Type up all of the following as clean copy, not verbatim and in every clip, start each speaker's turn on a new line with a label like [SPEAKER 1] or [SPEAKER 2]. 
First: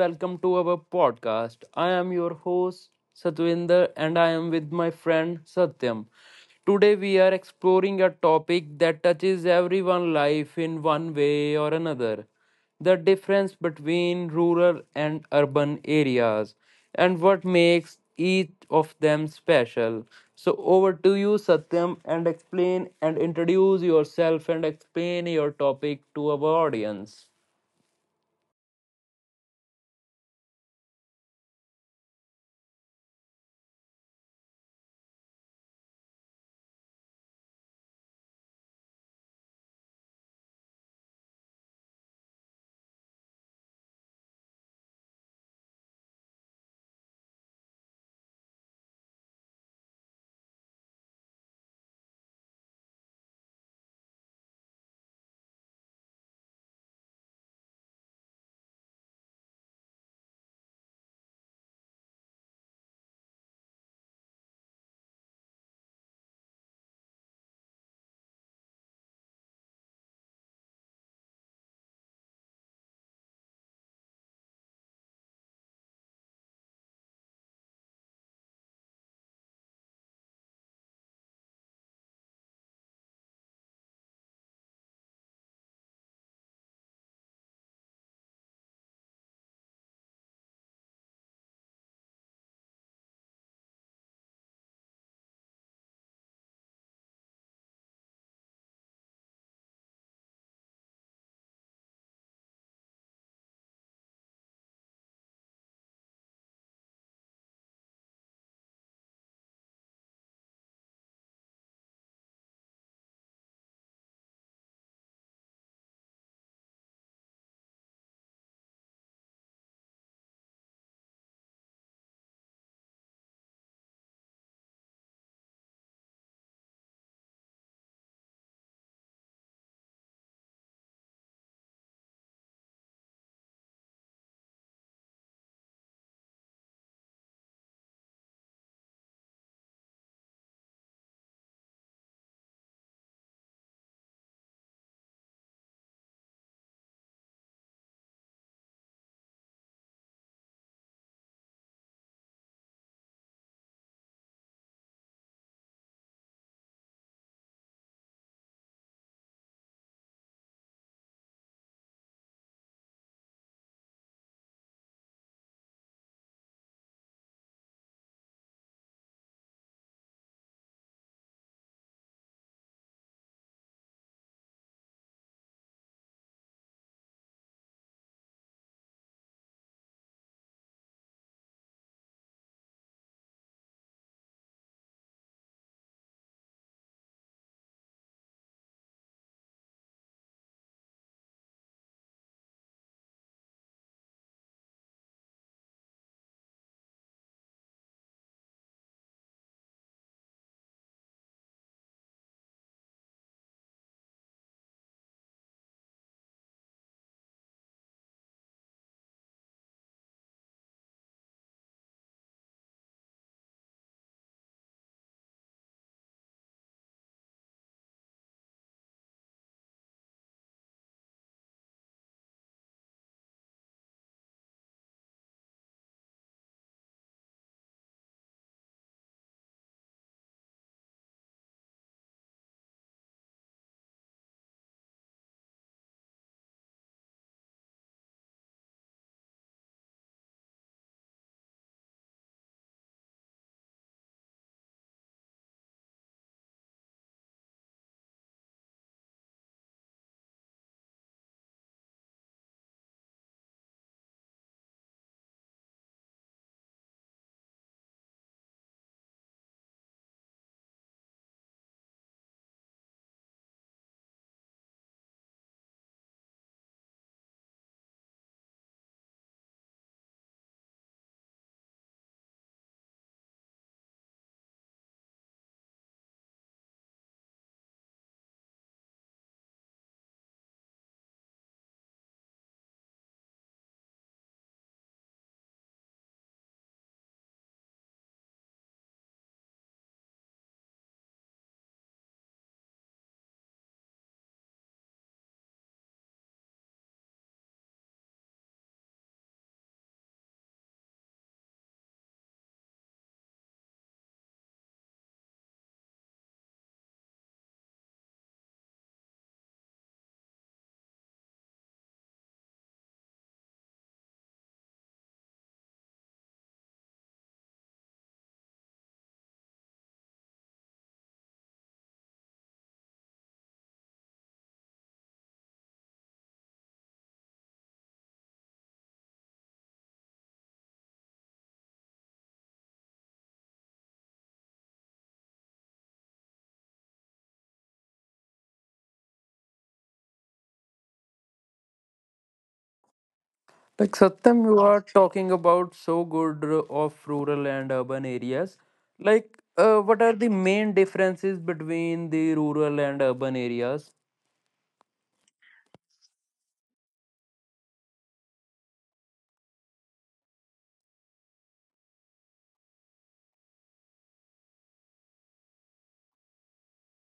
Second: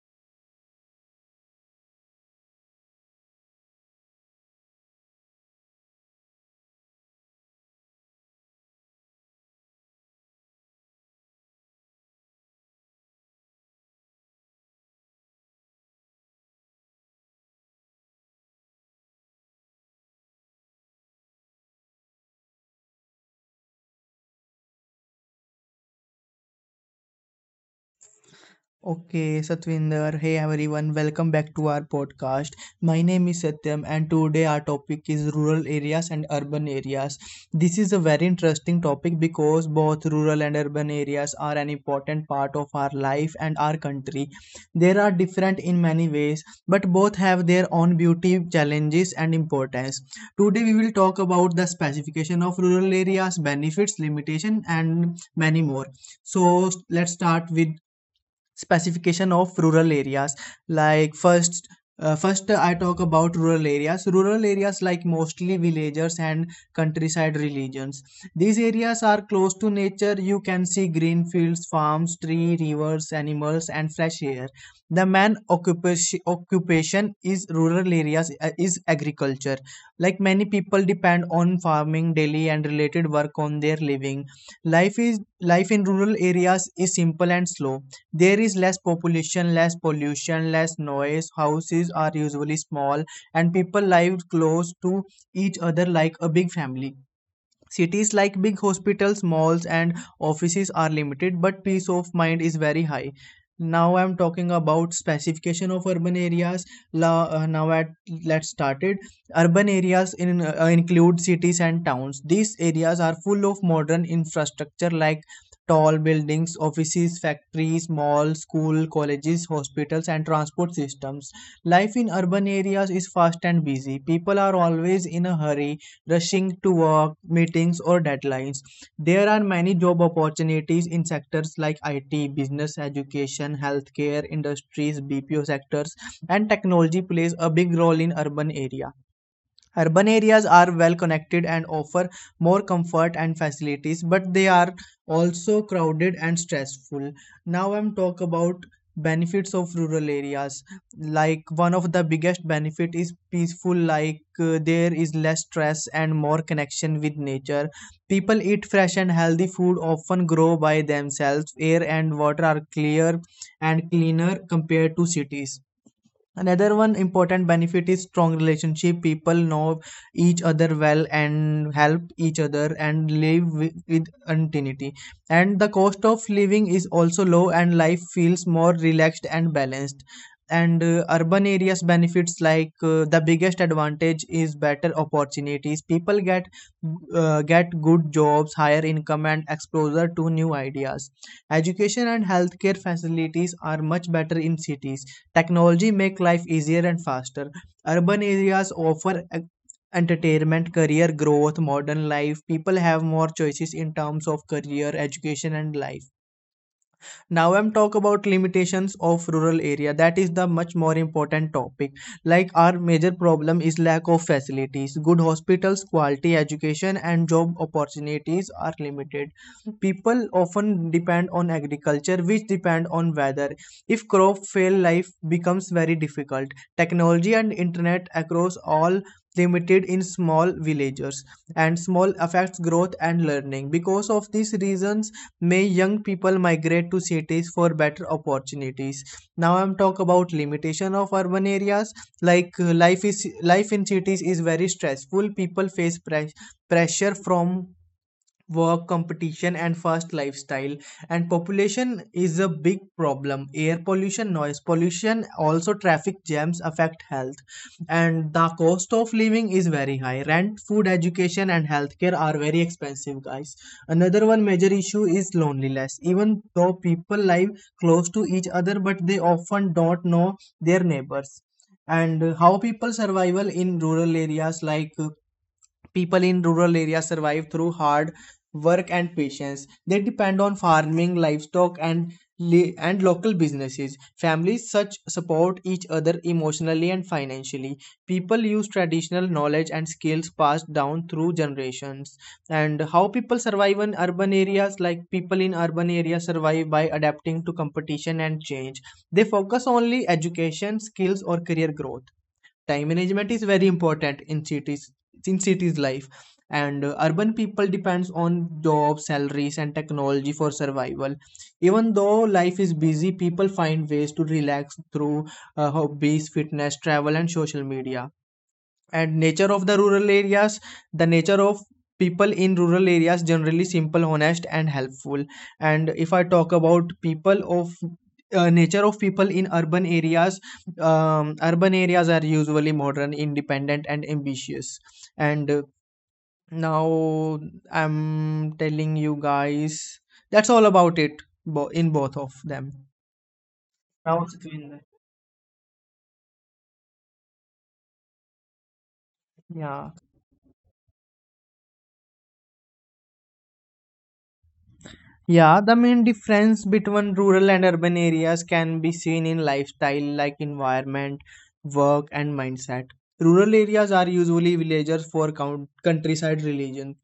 [SPEAKER 1] Welcome to our podcast. I am your host, Satwinder, and I am with my friend Satyam. Today, we are exploring a topic that touches everyone's life in one way or another, the difference between rural and urban areas and what makes each of them special. So, over to you, Satyam, and explain and introduce yourself and explain your topic to our audience.
[SPEAKER 2] Okay, Satvinder. Hey everyone, welcome back to our podcast. My name is Satyam, and today our topic is rural areas and urban areas. This is a very interesting topic because both rural and urban areas are an important part of our life and our country. They are different in many ways, but both have their own beauty, challenges, and importance. Today we will talk about the specification of rural areas, benefits, limitation, and many more. So let's start with specification of rural areas, like first first, I talk about rural areas. Rural areas like mostly villagers and countryside regions. These areas are close to nature. You can see green fields, farms, tree, rivers, animals, and fresh air. The main occupation is rural areas is agriculture, like many people depend on farming daily and related work on their living. Life is life in rural areas is simple and slow. There is less population, less pollution, less noise. Houses are usually small, and people live close to each other like a big family. Cities like big hospitals, malls, and offices are limited, but peace of mind is very high. Now I'm talking about specification of urban areas. La, now at Let's start it. Urban areas include cities and towns. These areas are full of modern infrastructure like tall buildings, offices, factories, malls, school, colleges, hospitals, and transport systems. Life in urban areas is fast and busy. People are always in a hurry, rushing to work, meetings, or deadlines. There are many job opportunities in sectors like IT, business, education, healthcare, industries, BPO sectors, and technology plays a big role in urban areas. Urban areas are well connected and offer more comfort and facilities, but they are also crowded and stressful. Now I'm talk about benefits of rural areas. Like, one of the biggest benefit is peaceful. There is less stress and more connection with nature. People eat fresh and healthy food, often grow by themselves. Air and water are clear and cleaner compared to cities. Another one important benefit is strong relationship. People know each other well and help each other and live with continuity. And the cost of living is also low, and life feels more relaxed and balanced. And Urban areas benefits, the biggest advantage is better opportunities. People get good jobs, higher income, and exposure to new ideas. Education and healthcare facilities are much better in cities. Technology make life easier and faster. Urban areas offer entertainment, career growth, modern life. People have more choices in terms of career, education, and life. Now I'm talk about limitations of rural area. That is the much more important topic. Like, our major problem is lack of facilities. Good hospitals, quality education, and job opportunities are limited. People often depend on agriculture, which depend on weather. If crop fail, life becomes very difficult. Technology and internet across all limited in small villagers, and small affects growth and learning. Because of these reasons, may young people migrate to cities for better opportunities. Now I'm talk about limitation of urban areas. Life in cities is very stressful. People face pressure from work, competition, and fast lifestyle. And population is a big problem. Air pollution, noise pollution, also traffic jams affect health. And the cost of living is very high. Rent, food, education, and healthcare are very expensive, guys. Another one major issue is loneliness. Even though people live close to each other, but they often don't know their neighbors. And How people survival in rural areas, people in rural areas survive through hard work and patience. They depend on farming, livestock, and and local businesses. Families such support each other emotionally and financially. People use traditional knowledge and skills passed down through generations. And how people survive in urban areas, like people in urban areas survive by adapting to competition and change. They focus only education, skills, or career growth. Time management is very important in cities, in cities life. And Urban people depends on jobs, salaries, and technology for survival. Even though life is busy, people find ways to relax through hobbies, fitness, travel, and social media. And nature of the rural areas, the nature of people in rural areas generally simple, honest, and helpful. And if I talk about people of nature of people in urban areas, urban areas are usually modern, independent, and ambitious. And uh, now I'm telling you guys that's all about it in both of them.
[SPEAKER 1] Like
[SPEAKER 2] Now,
[SPEAKER 1] Satyam, you are talking about so good of rural and urban areas.
[SPEAKER 2] yeah.
[SPEAKER 1] What are the main differences between the rural and urban areas?
[SPEAKER 2] Yeah, the main difference between rural and urban areas can be seen in lifestyle, like environment, work, and mindset. Rural areas are usually villages for countryside religion.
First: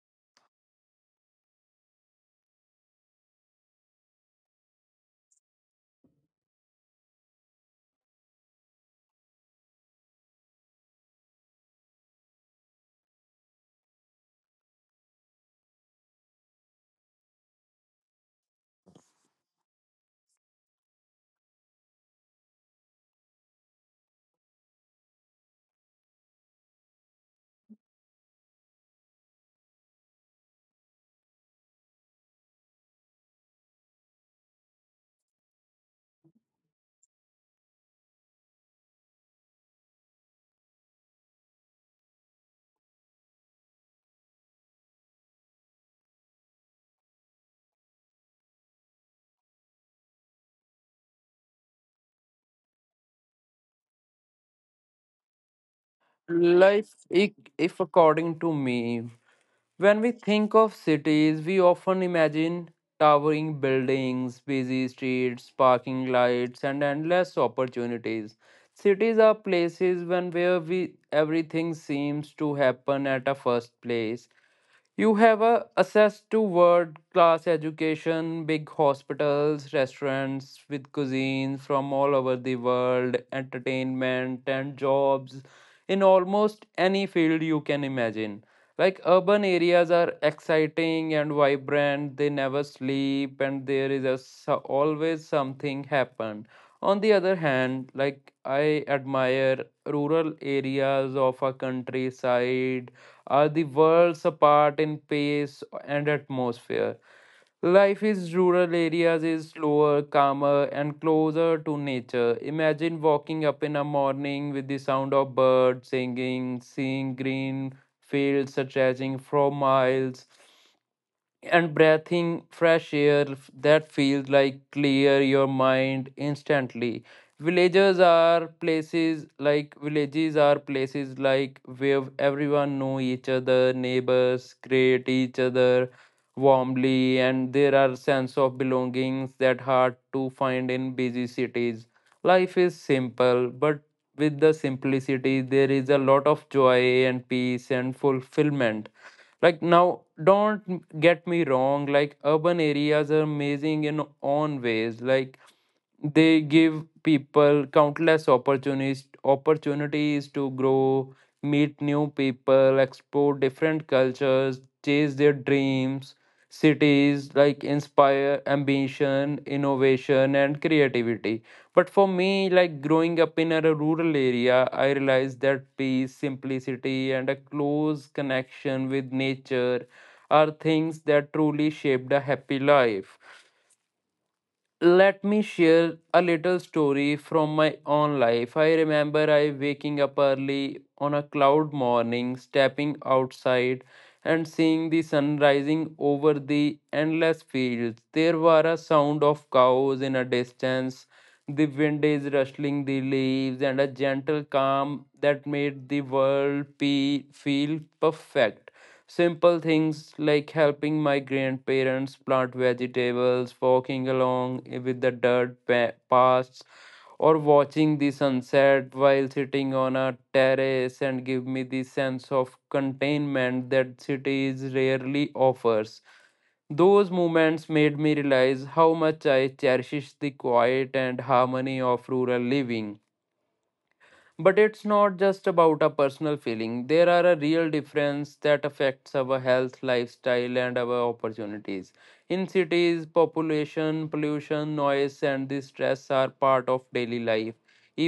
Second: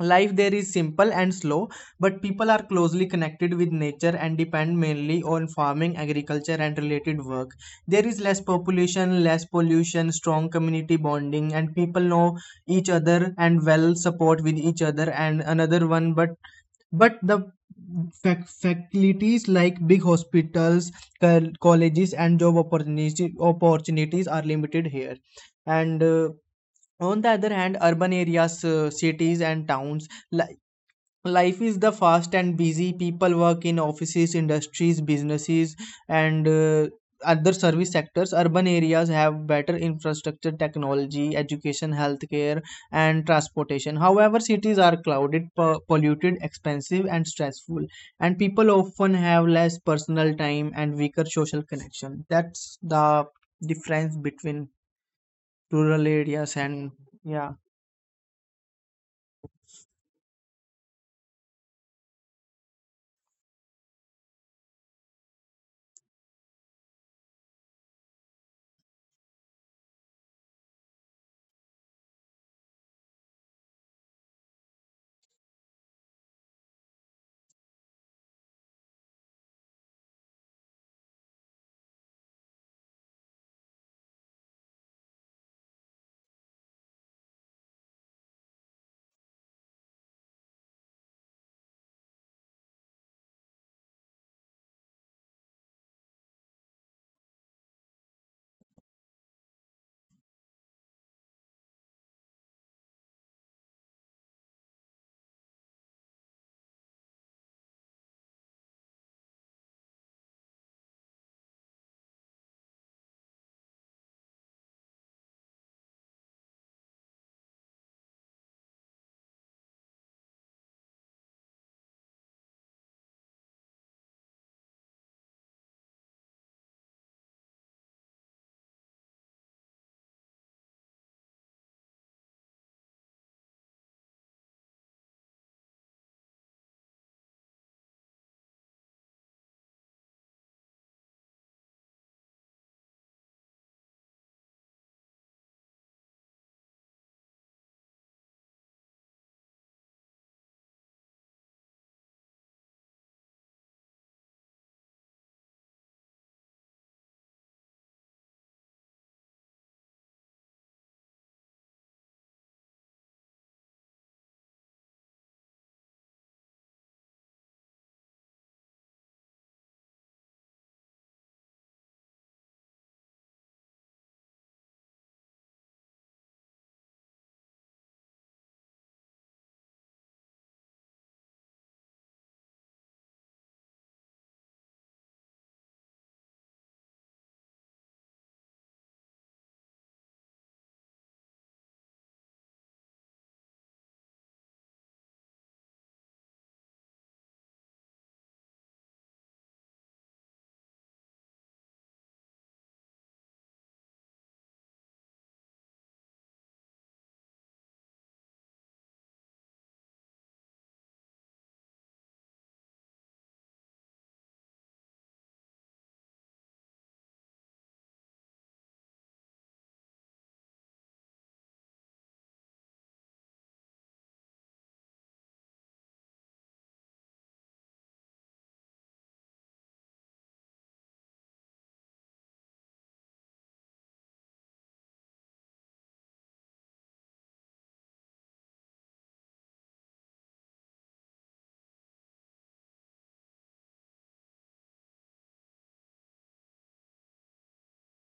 [SPEAKER 2] Life there is simple and slow, but people are closely connected with nature and depend mainly on farming, agriculture, and related work. There is less population, less pollution, strong community bonding, and people know each other and well support with each other. And another one, but the facilities like big hospitals, colleges, and job opportunities are limited here. And On the other hand, urban areas, cities and towns. Life is the fast and busy. People work in offices, industries, businesses, and other service sectors. Urban areas have better infrastructure, technology, education, healthcare, and transportation. However, cities are crowded, polluted, expensive, and stressful, and people often have less personal time and weaker social connection. That's the difference between rural areas
[SPEAKER 1] Like,
[SPEAKER 2] and,
[SPEAKER 1] if,
[SPEAKER 2] yeah.
[SPEAKER 1] if according to me, when we think of cities, we often imagine towering buildings, busy streets, parking lights, and endless opportunities. Cities are places when where we everything seems to happen at a first place. You have access to world class education, big hospitals, restaurants with cuisines from all over the world, entertainment, and jobs in almost any field you can imagine. Like urban areas are exciting and vibrant, they never sleep, and there is always something happen. On the other hand, like I admire rural areas of a countryside are the worlds apart in pace and atmosphere. Life in rural areas is slower, calmer, and closer to nature. Imagine walking up in a morning with the sound of birds singing, seeing green fields stretching for miles, and breathing fresh air that feels like clear your mind instantly. Villages are places like where everyone know each other, neighbors greet each other warmly, and there are sense of belongings that hard to find in busy cities. Life is simple, but with the simplicity there is a lot of joy and peace and fulfillment. Like now, don't get me wrong, like urban areas are amazing in own ways. Like they give people countless opportunities to grow, meet new people, explore different cultures, chase their dreams. Cities like inspire ambition, innovation, and creativity. But for me, like growing up in a rural area, I realized that peace, simplicity, and a close connection with nature are things that truly shaped a happy life. Let me share a little story from my own life. I remember I waking up early on a cloud morning, stepping outside and seeing the sun rising over the endless fields. There were a sound of cows in a distance, the wind is rustling the leaves and a gentle calm that made the world feel perfect. Simple things like helping my grandparents plant vegetables, walking along with the dirt paths, or watching the sunset while sitting on a terrace and give me the sense of containment that cities rarely offers. Those moments made me realize how much I cherish the quiet and harmony of rural living. But it's not just about a personal feeling, there are a real difference that affects our health, lifestyle, and our opportunities. In cities, population, pollution, noise, and the stress are part of daily life,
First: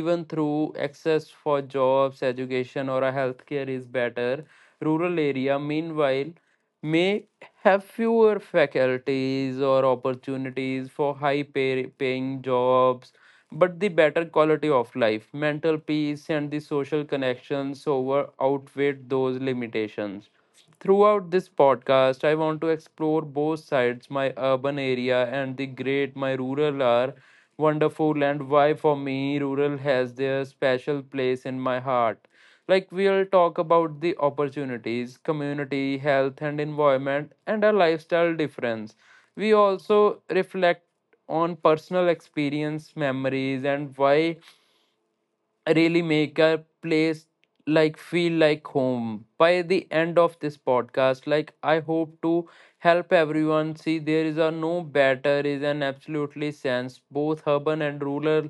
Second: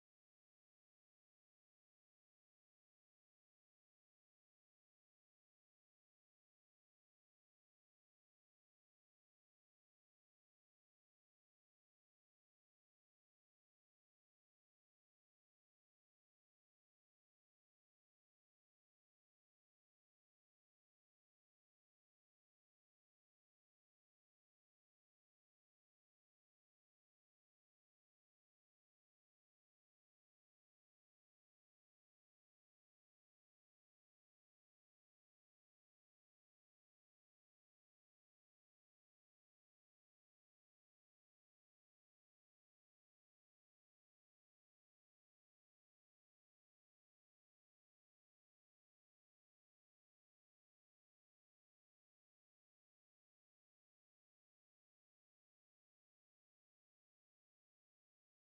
[SPEAKER 1] even through access for jobs, education, or a healthcare is better. Rural area, meanwhile, may have fewer faculties or opportunities for high paying jobs, but the better quality of life, mental peace, and the social connections over outweighed those limitations. Throughout this podcast, I want to explore both sides, my urban area and the great my rural are wonderful, and why for me, rural has their special place in my heart. Like, we'll talk about the opportunities, community, health, and environment, and a lifestyle difference. We also reflect on personal experience, memories, and why really make a place like feel like home. By the end of this podcast, like I hope to help everyone see there is a no better, is an absolutely sense, both urban and rural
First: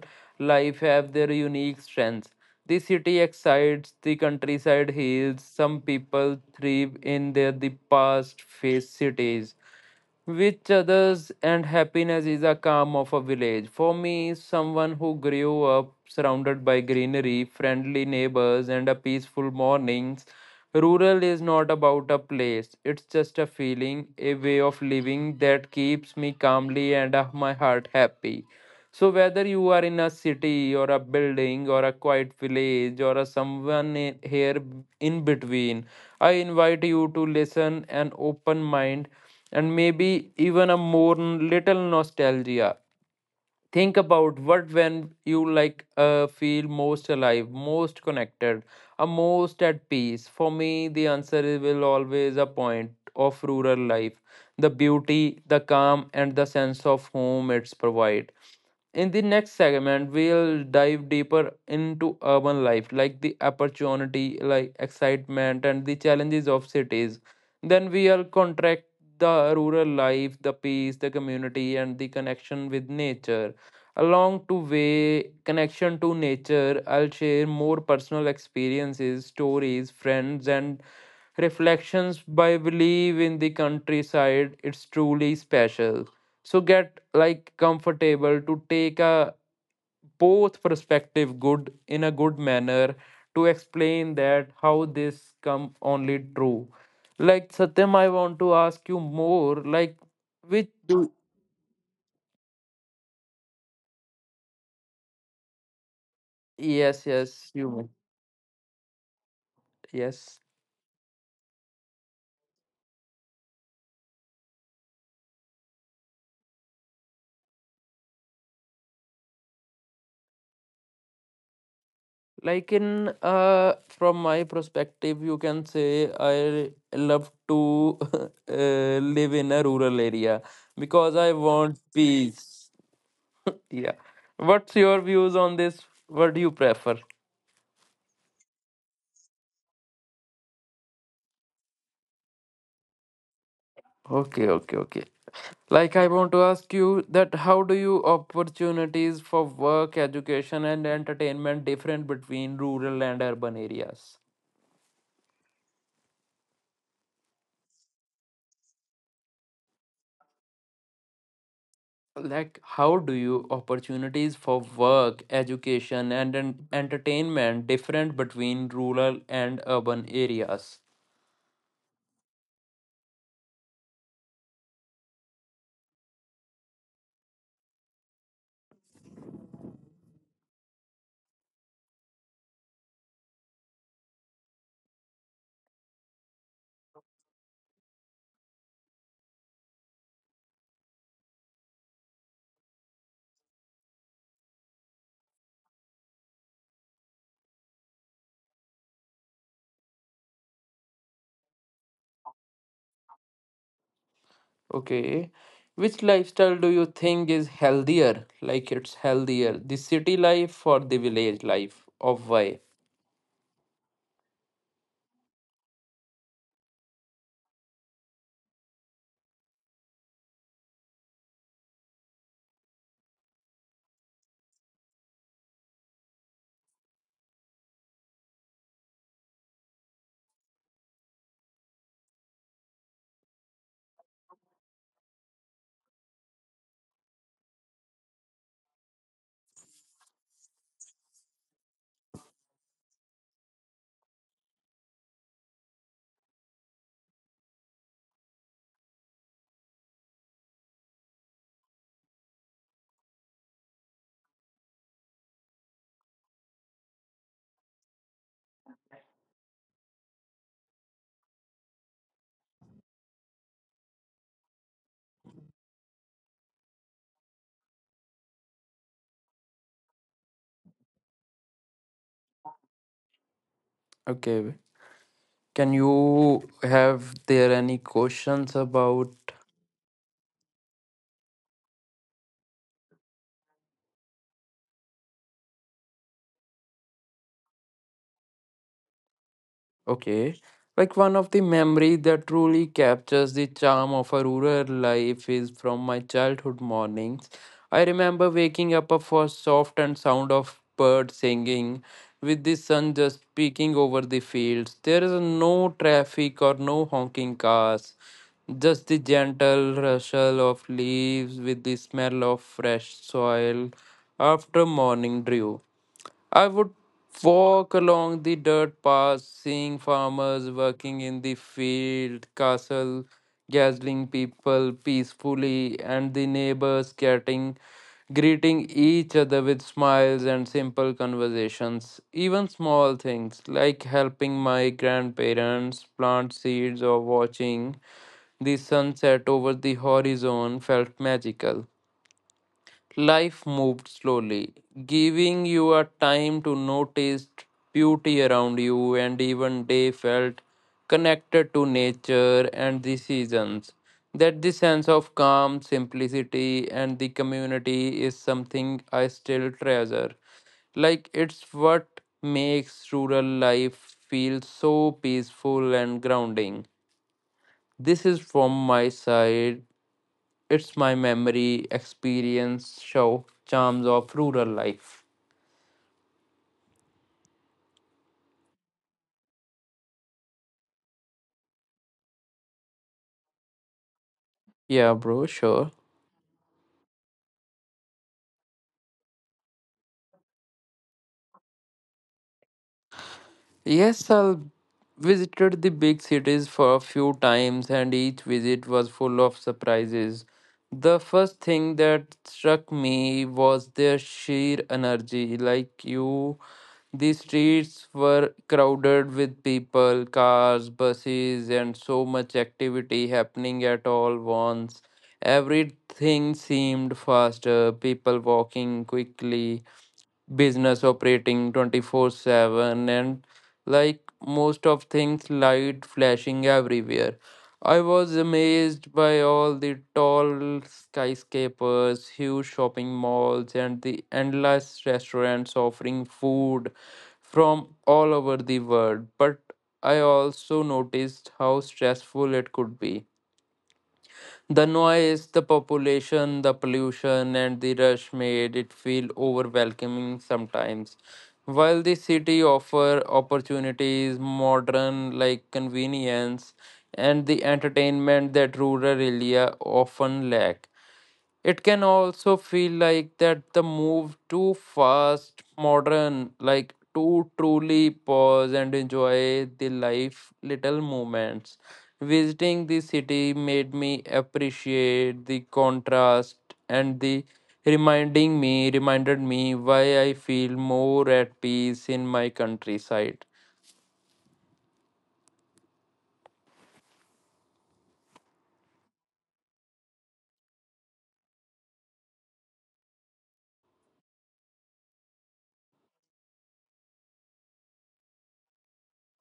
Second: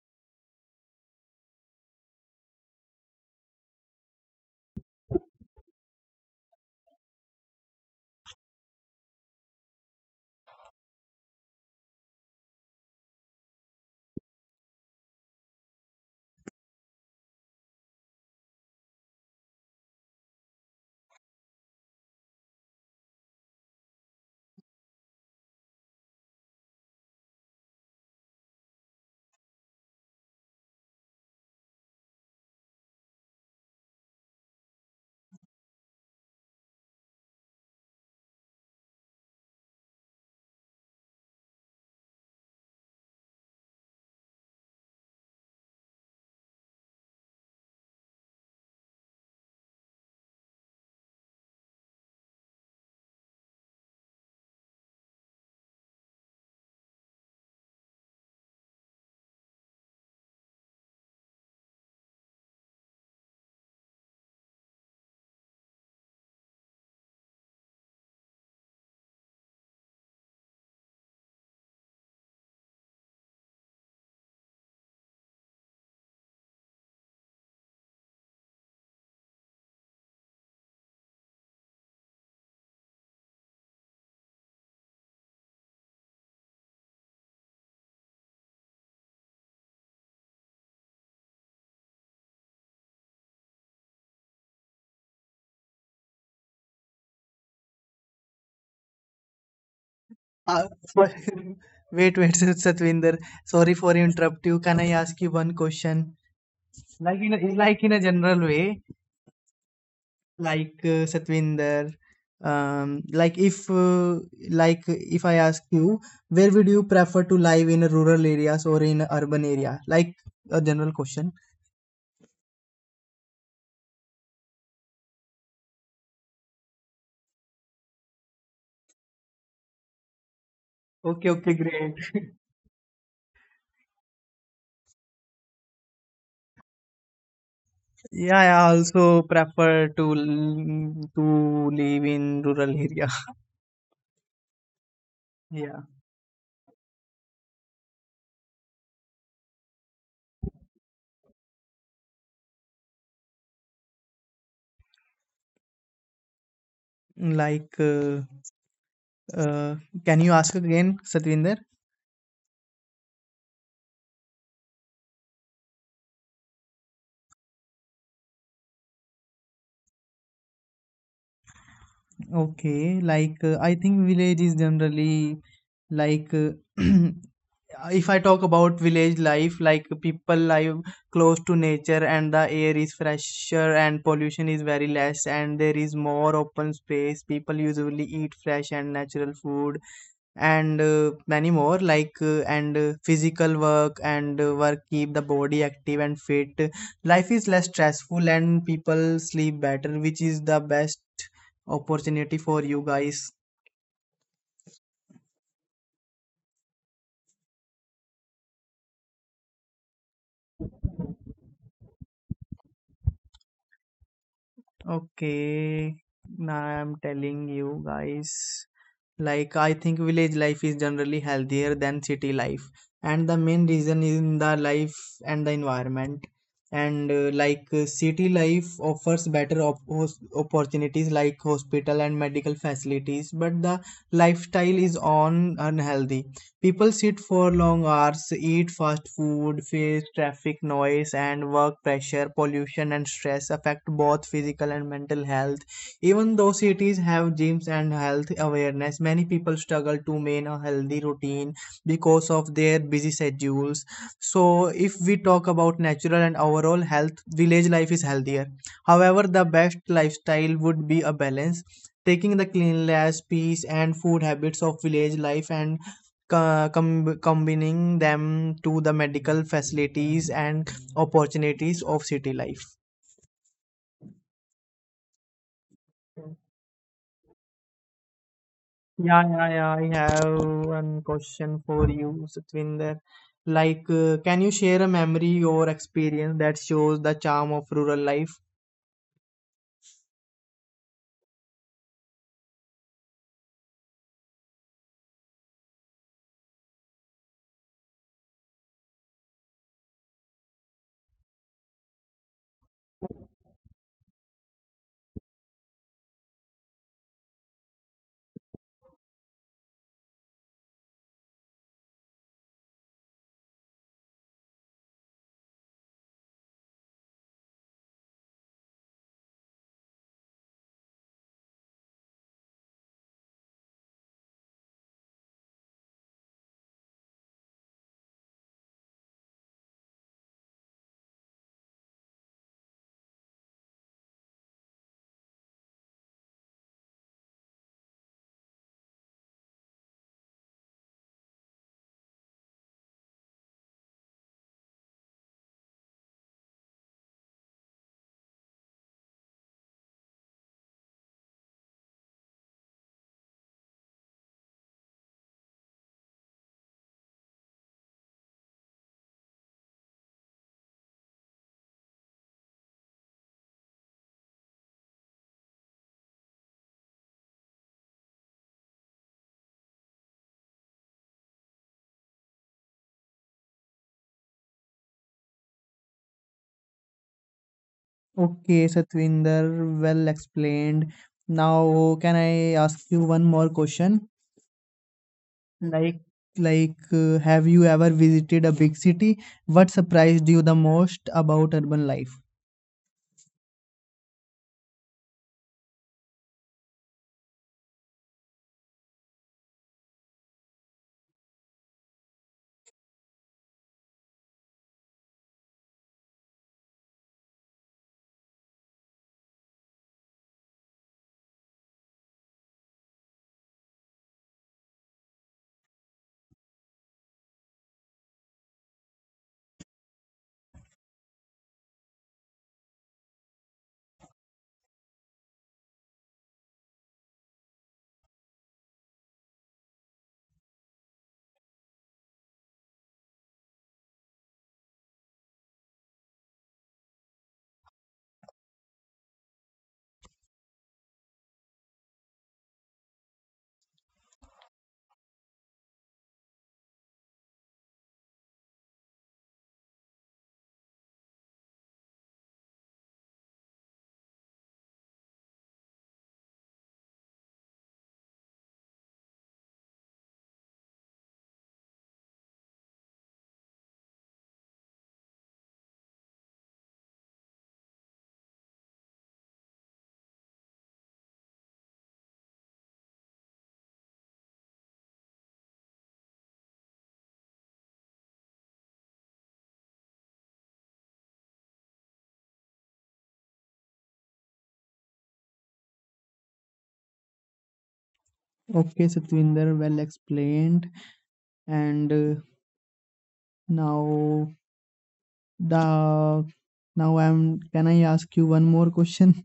[SPEAKER 1] life have their unique strengths. The city excites, the countryside heals. Some people thrive in their the past face cities, which others and happiness is a calm of a village. For me, someone who grew up surrounded by greenery, friendly neighbors, and a peaceful mornings, rural is not about a place. It's just a feeling, a way of living that keeps me calmly and my heart happy. So whether you are in a city or a building or a quiet village or a someone here in between, I invite you to listen an open mind and maybe even a more little nostalgia. Think about what when you feel most alive, most connected, a most at peace. For me, the answer is will always a point of rural life, the beauty, the calm, and the sense of home it's provide. In the next segment, we'll dive deeper into urban life, like the opportunity, like excitement, and the challenges of cities. Then we'll contract the rural life, the peace, the community, and the connection with nature. Along to way connection to nature, I'll share more personal experiences, stories, friends, and reflections by believe in the countryside. It's truly special. So get like comfortable to take a both perspective good in a good manner to explain that how this come only true. Like Satyam, I want to ask you more, like
[SPEAKER 2] Uh,
[SPEAKER 1] which do,
[SPEAKER 2] for- wait, Satvinder. Sorry for interrupt you. Can I ask you one question?
[SPEAKER 1] yes yes you
[SPEAKER 2] Like
[SPEAKER 1] may-,
[SPEAKER 2] in a general way,
[SPEAKER 1] yes.
[SPEAKER 2] Satvinder, um, like if uh, like if I ask you, where would you prefer to live, in a rural areas or in a urban area? Like a general question.
[SPEAKER 1] Like in, from my perspective you can say I love to uh, live in a rural area
[SPEAKER 2] Okay,
[SPEAKER 1] because I
[SPEAKER 2] okay, great.
[SPEAKER 1] want peace. Yeah. What's your views on this? What do you prefer?
[SPEAKER 2] Yeah, I also prefer to to live in rural area.
[SPEAKER 1] Okay, okay, okay.
[SPEAKER 2] Yeah,
[SPEAKER 1] Like I want to ask you that how do you opportunities for work, education, and entertainment different between rural and urban areas?
[SPEAKER 2] like. Uh, can you ask again, Satvinder?
[SPEAKER 1] Like how do you opportunities for work, education, and entertainment different between rural and urban areas?
[SPEAKER 2] Okay, I think village is generally like uh, if I talk about village life, like people live close to nature, and the air is fresher, and pollution is very less, and there is more open space. People usually eat fresh and natural food, and many more, like and physical work, and work keep the body active and fit. Life is less stressful and people sleep better, which is the best opportunity for you guys.
[SPEAKER 1] Okay. Which lifestyle do you think is healthier? Like it's healthier, the city life or the village life of why?
[SPEAKER 2] Okay, now I'm telling you guys, like I think village life is generally healthier than city life, and the main reason is in the life and the environment. And like City life offers better opportunities like hospital and medical facilities, but the lifestyle is on unhealthy. People sit for long hours, eat fast food, face traffic noise and work pressure. Pollution and stress affect both physical and mental health. Even though cities have gyms and health awareness, many people struggle to maintain a healthy routine because of their busy schedules. So, if we talk about natural and overall health, village life is healthier. However, the best lifestyle would be a balance. Taking the cleanliness, peace, and food habits of village life and combining them to the medical facilities and opportunities of city life.
[SPEAKER 1] Okay. Can you have there any questions about.
[SPEAKER 2] Yeah, yeah, yeah. I have one question for you, Satvinder. Like, can you share a memory or experience that shows the charm of rural life?
[SPEAKER 1] Okay. Like one of the memory that truly captures the charm of a rural life is from my childhood mornings. I remember waking up for soft and sound of birds singing with the sun just peeking over the fields. There is no traffic or no honking cars, just the gentle rustle of leaves with the smell of fresh soil after morning dew. I would walk along the dirt paths, seeing farmers working in the field, castle, gazing people peacefully, and the neighbors getting greeting each other with smiles and simple conversations. Even small things like helping my grandparents plant seeds or watching the sunset over the horizon felt magical. Life moved slowly, giving you a time to notice beauty around you, and even day felt connected to nature and the seasons. That the sense of calm, simplicity, and the community is something I still treasure. Like it's what makes rural life feel so peaceful and grounding. This is from my side. It's my memory, experience, show, charms of rural life.
[SPEAKER 2] Okay, Satvinder, well explained. Now, can I ask you one more question?
[SPEAKER 1] Yeah, bro, sure.
[SPEAKER 2] Like, have you ever visited a big city? What surprised you the most about urban life?
[SPEAKER 1] Yes, I visited the big cities for a few times, and each visit was full of surprises. The first thing that struck me was their sheer energy. Like, you. The streets were crowded with people, cars, buses, and so much activity happening at all once. Everything seemed faster, people walking quickly, business operating 24/7, and like most of things light flashing everywhere. I was amazed by all the tall skyscrapers, huge shopping malls, and the endless restaurants offering food from all over the world. But I also noticed how stressful it could be, the noise, the population, the pollution, and the rush made it feel overwhelming sometimes. While the city offer opportunities, modern like convenience, and the entertainment that rural area often lack. It can also feel like that the move too fast, modern, like to truly pause and enjoy the life little moments. Visiting the city made me appreciate the contrast and the reminding me reminded me why I feel more at peace in my countryside.
[SPEAKER 2] Okay, Satvinder, well explained. And now the now I'm, can I ask you one more question?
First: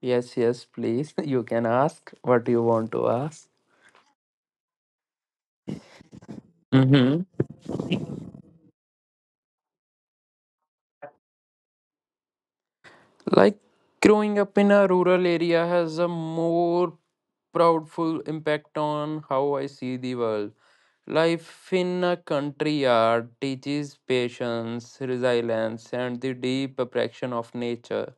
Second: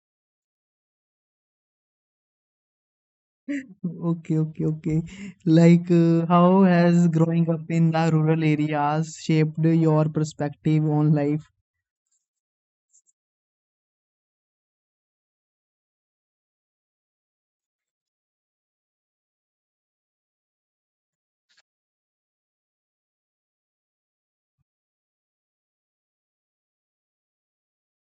[SPEAKER 1] Yes, yes, please. You can ask what you want to
[SPEAKER 2] Okay, okay, okay. How has
[SPEAKER 1] ask.
[SPEAKER 2] growing up in the rural areas shaped your perspective on life?
[SPEAKER 1] Like growing up in a rural area has a more proudful impact on how I see the world. Life in a country yard teaches patience, resilience, and the deep appreciation of nature.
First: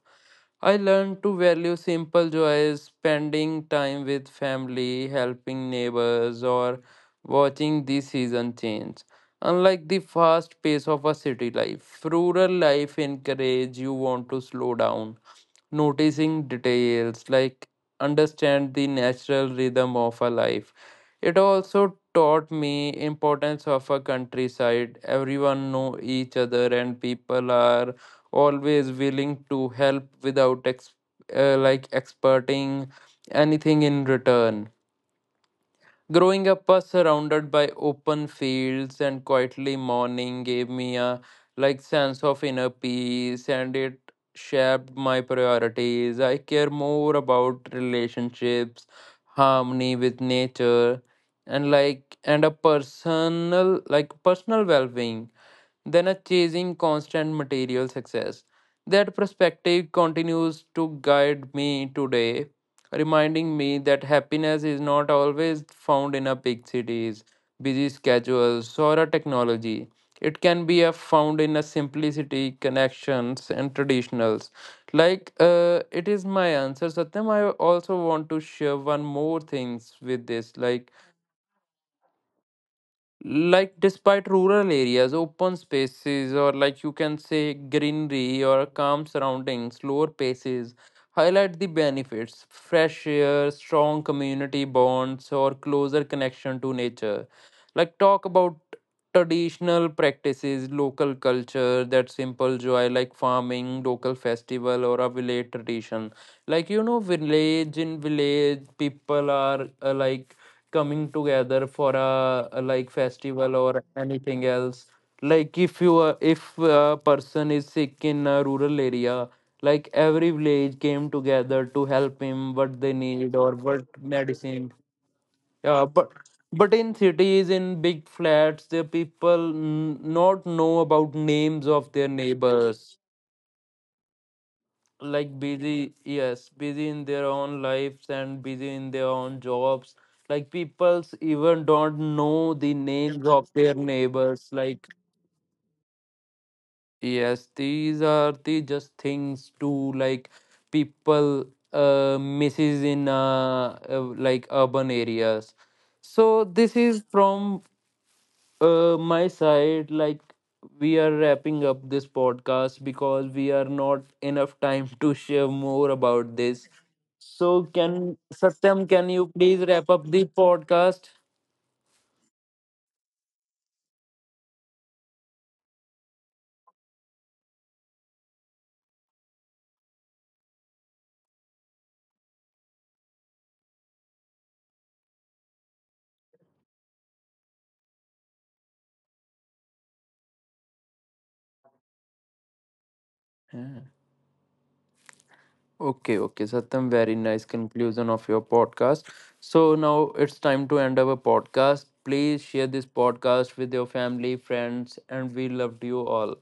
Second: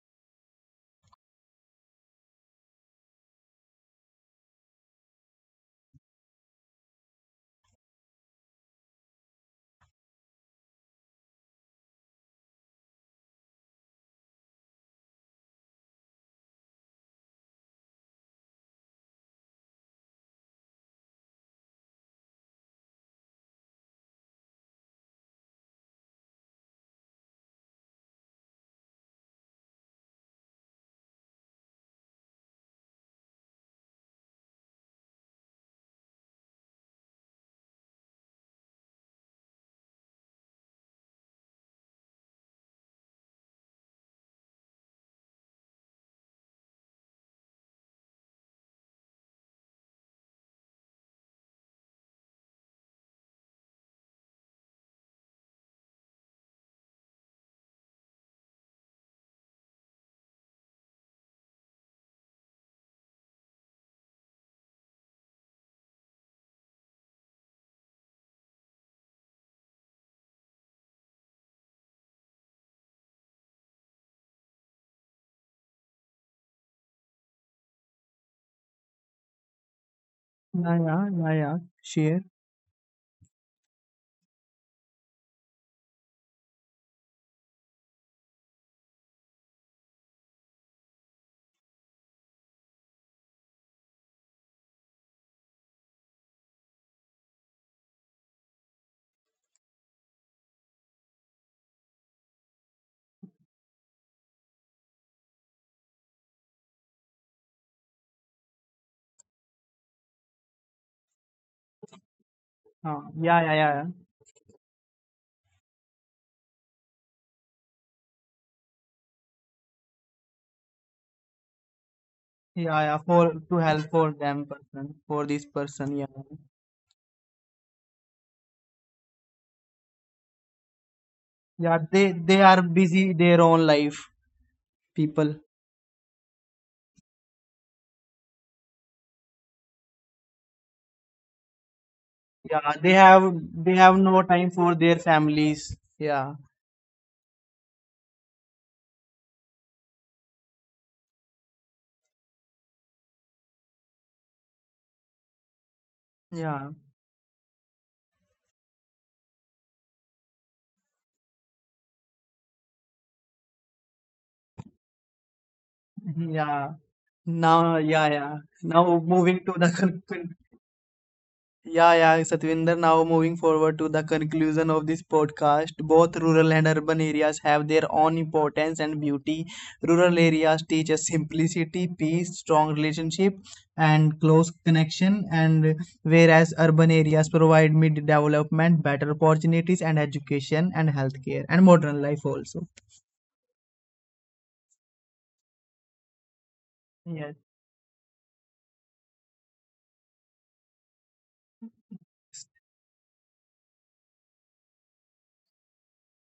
[SPEAKER 1] I learned to value simple joys, spending time with family, helping neighbors, or watching the season change. Unlike the fast pace of a city life, rural life encourages you want to slow down, noticing details like understand the natural rhythm of a life. It also taught me importance of a countryside, everyone know each other and people are always willing to help without experting anything in return. Growing up surrounded by open fields and quietly morning gave me a like sense of inner peace, and it shaped my priorities. I care more about relationships, harmony with nature, and a personal personal well-being than a chasing constant material success. That perspective continues to guide me today, reminding me that happiness is not always found in a big cities, busy schedules, or a technology. It can be found in a simplicity, connections, and traditionals. It is my answer, Satyam. I also want to share one more things with this,
[SPEAKER 2] Yeah,
[SPEAKER 1] like
[SPEAKER 2] yeah, yeah, yeah. Share.
[SPEAKER 1] like despite rural areas open spaces, or like you can say greenery or calm surroundings, slower paces highlight the benefits, fresh air, strong community bonds, or closer connection to nature. Like talk about traditional practices, local culture, that simple joy like farming, local festival, or a village tradition. Like you know village, in village people are coming together for a
[SPEAKER 2] Yeah,
[SPEAKER 1] festival
[SPEAKER 2] yeah, yeah,
[SPEAKER 1] or
[SPEAKER 2] yeah,
[SPEAKER 1] anything else. Like if you are, if a person is sick in a rural area, like every village came together to help him what
[SPEAKER 2] yeah,
[SPEAKER 1] they
[SPEAKER 2] yeah.
[SPEAKER 1] need
[SPEAKER 2] For
[SPEAKER 1] or
[SPEAKER 2] to
[SPEAKER 1] what
[SPEAKER 2] help for them
[SPEAKER 1] medicine.
[SPEAKER 2] person, for this
[SPEAKER 1] Yeah,
[SPEAKER 2] person, yeah,
[SPEAKER 1] but in cities, in big flats, the people not know about names
[SPEAKER 2] yeah.
[SPEAKER 1] of their
[SPEAKER 2] They are
[SPEAKER 1] neighbors.
[SPEAKER 2] busy their own life,
[SPEAKER 1] Like
[SPEAKER 2] people.
[SPEAKER 1] busy, yes, busy in their own lives and busy in their own jobs. Like peoples even don't know the
[SPEAKER 2] Yeah, they
[SPEAKER 1] names of their
[SPEAKER 2] have no
[SPEAKER 1] neighbors.
[SPEAKER 2] time for
[SPEAKER 1] Like
[SPEAKER 2] their families. Yeah,
[SPEAKER 1] yes, these are the just things to like people misses in urban areas. So this
[SPEAKER 2] yeah,
[SPEAKER 1] is from my side. Like we are wrapping up this podcast because we are not enough time to share more about this.
[SPEAKER 2] yeah.
[SPEAKER 1] So
[SPEAKER 2] Now,
[SPEAKER 1] can
[SPEAKER 2] yeah, yeah.
[SPEAKER 1] Satyam, can
[SPEAKER 2] Now
[SPEAKER 1] you
[SPEAKER 2] moving to
[SPEAKER 1] please wrap up
[SPEAKER 2] the
[SPEAKER 1] the podcast?
[SPEAKER 2] yeah, yeah, Satvinder. Now moving forward to the conclusion of this podcast, both rural and urban areas have their own importance and beauty. Rural areas teach us simplicity, peace, strong relationship, and close connection, and whereas urban areas provide mid development, better opportunities, and education, and healthcare, and modern life also.
[SPEAKER 1] Okay, okay, Satyam, very nice
[SPEAKER 2] Yes.
[SPEAKER 1] conclusion of your podcast. So now it's time to end our podcast. Please share this podcast with your family, friends, and we loved you all.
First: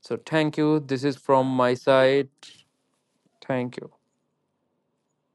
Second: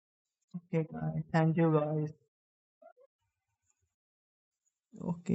[SPEAKER 1] So thank you.
[SPEAKER 2] Okay,
[SPEAKER 1] This is
[SPEAKER 2] guys.
[SPEAKER 1] from
[SPEAKER 2] Thank you,
[SPEAKER 1] my
[SPEAKER 2] guys.
[SPEAKER 1] side. Thank you.
[SPEAKER 2] Okay.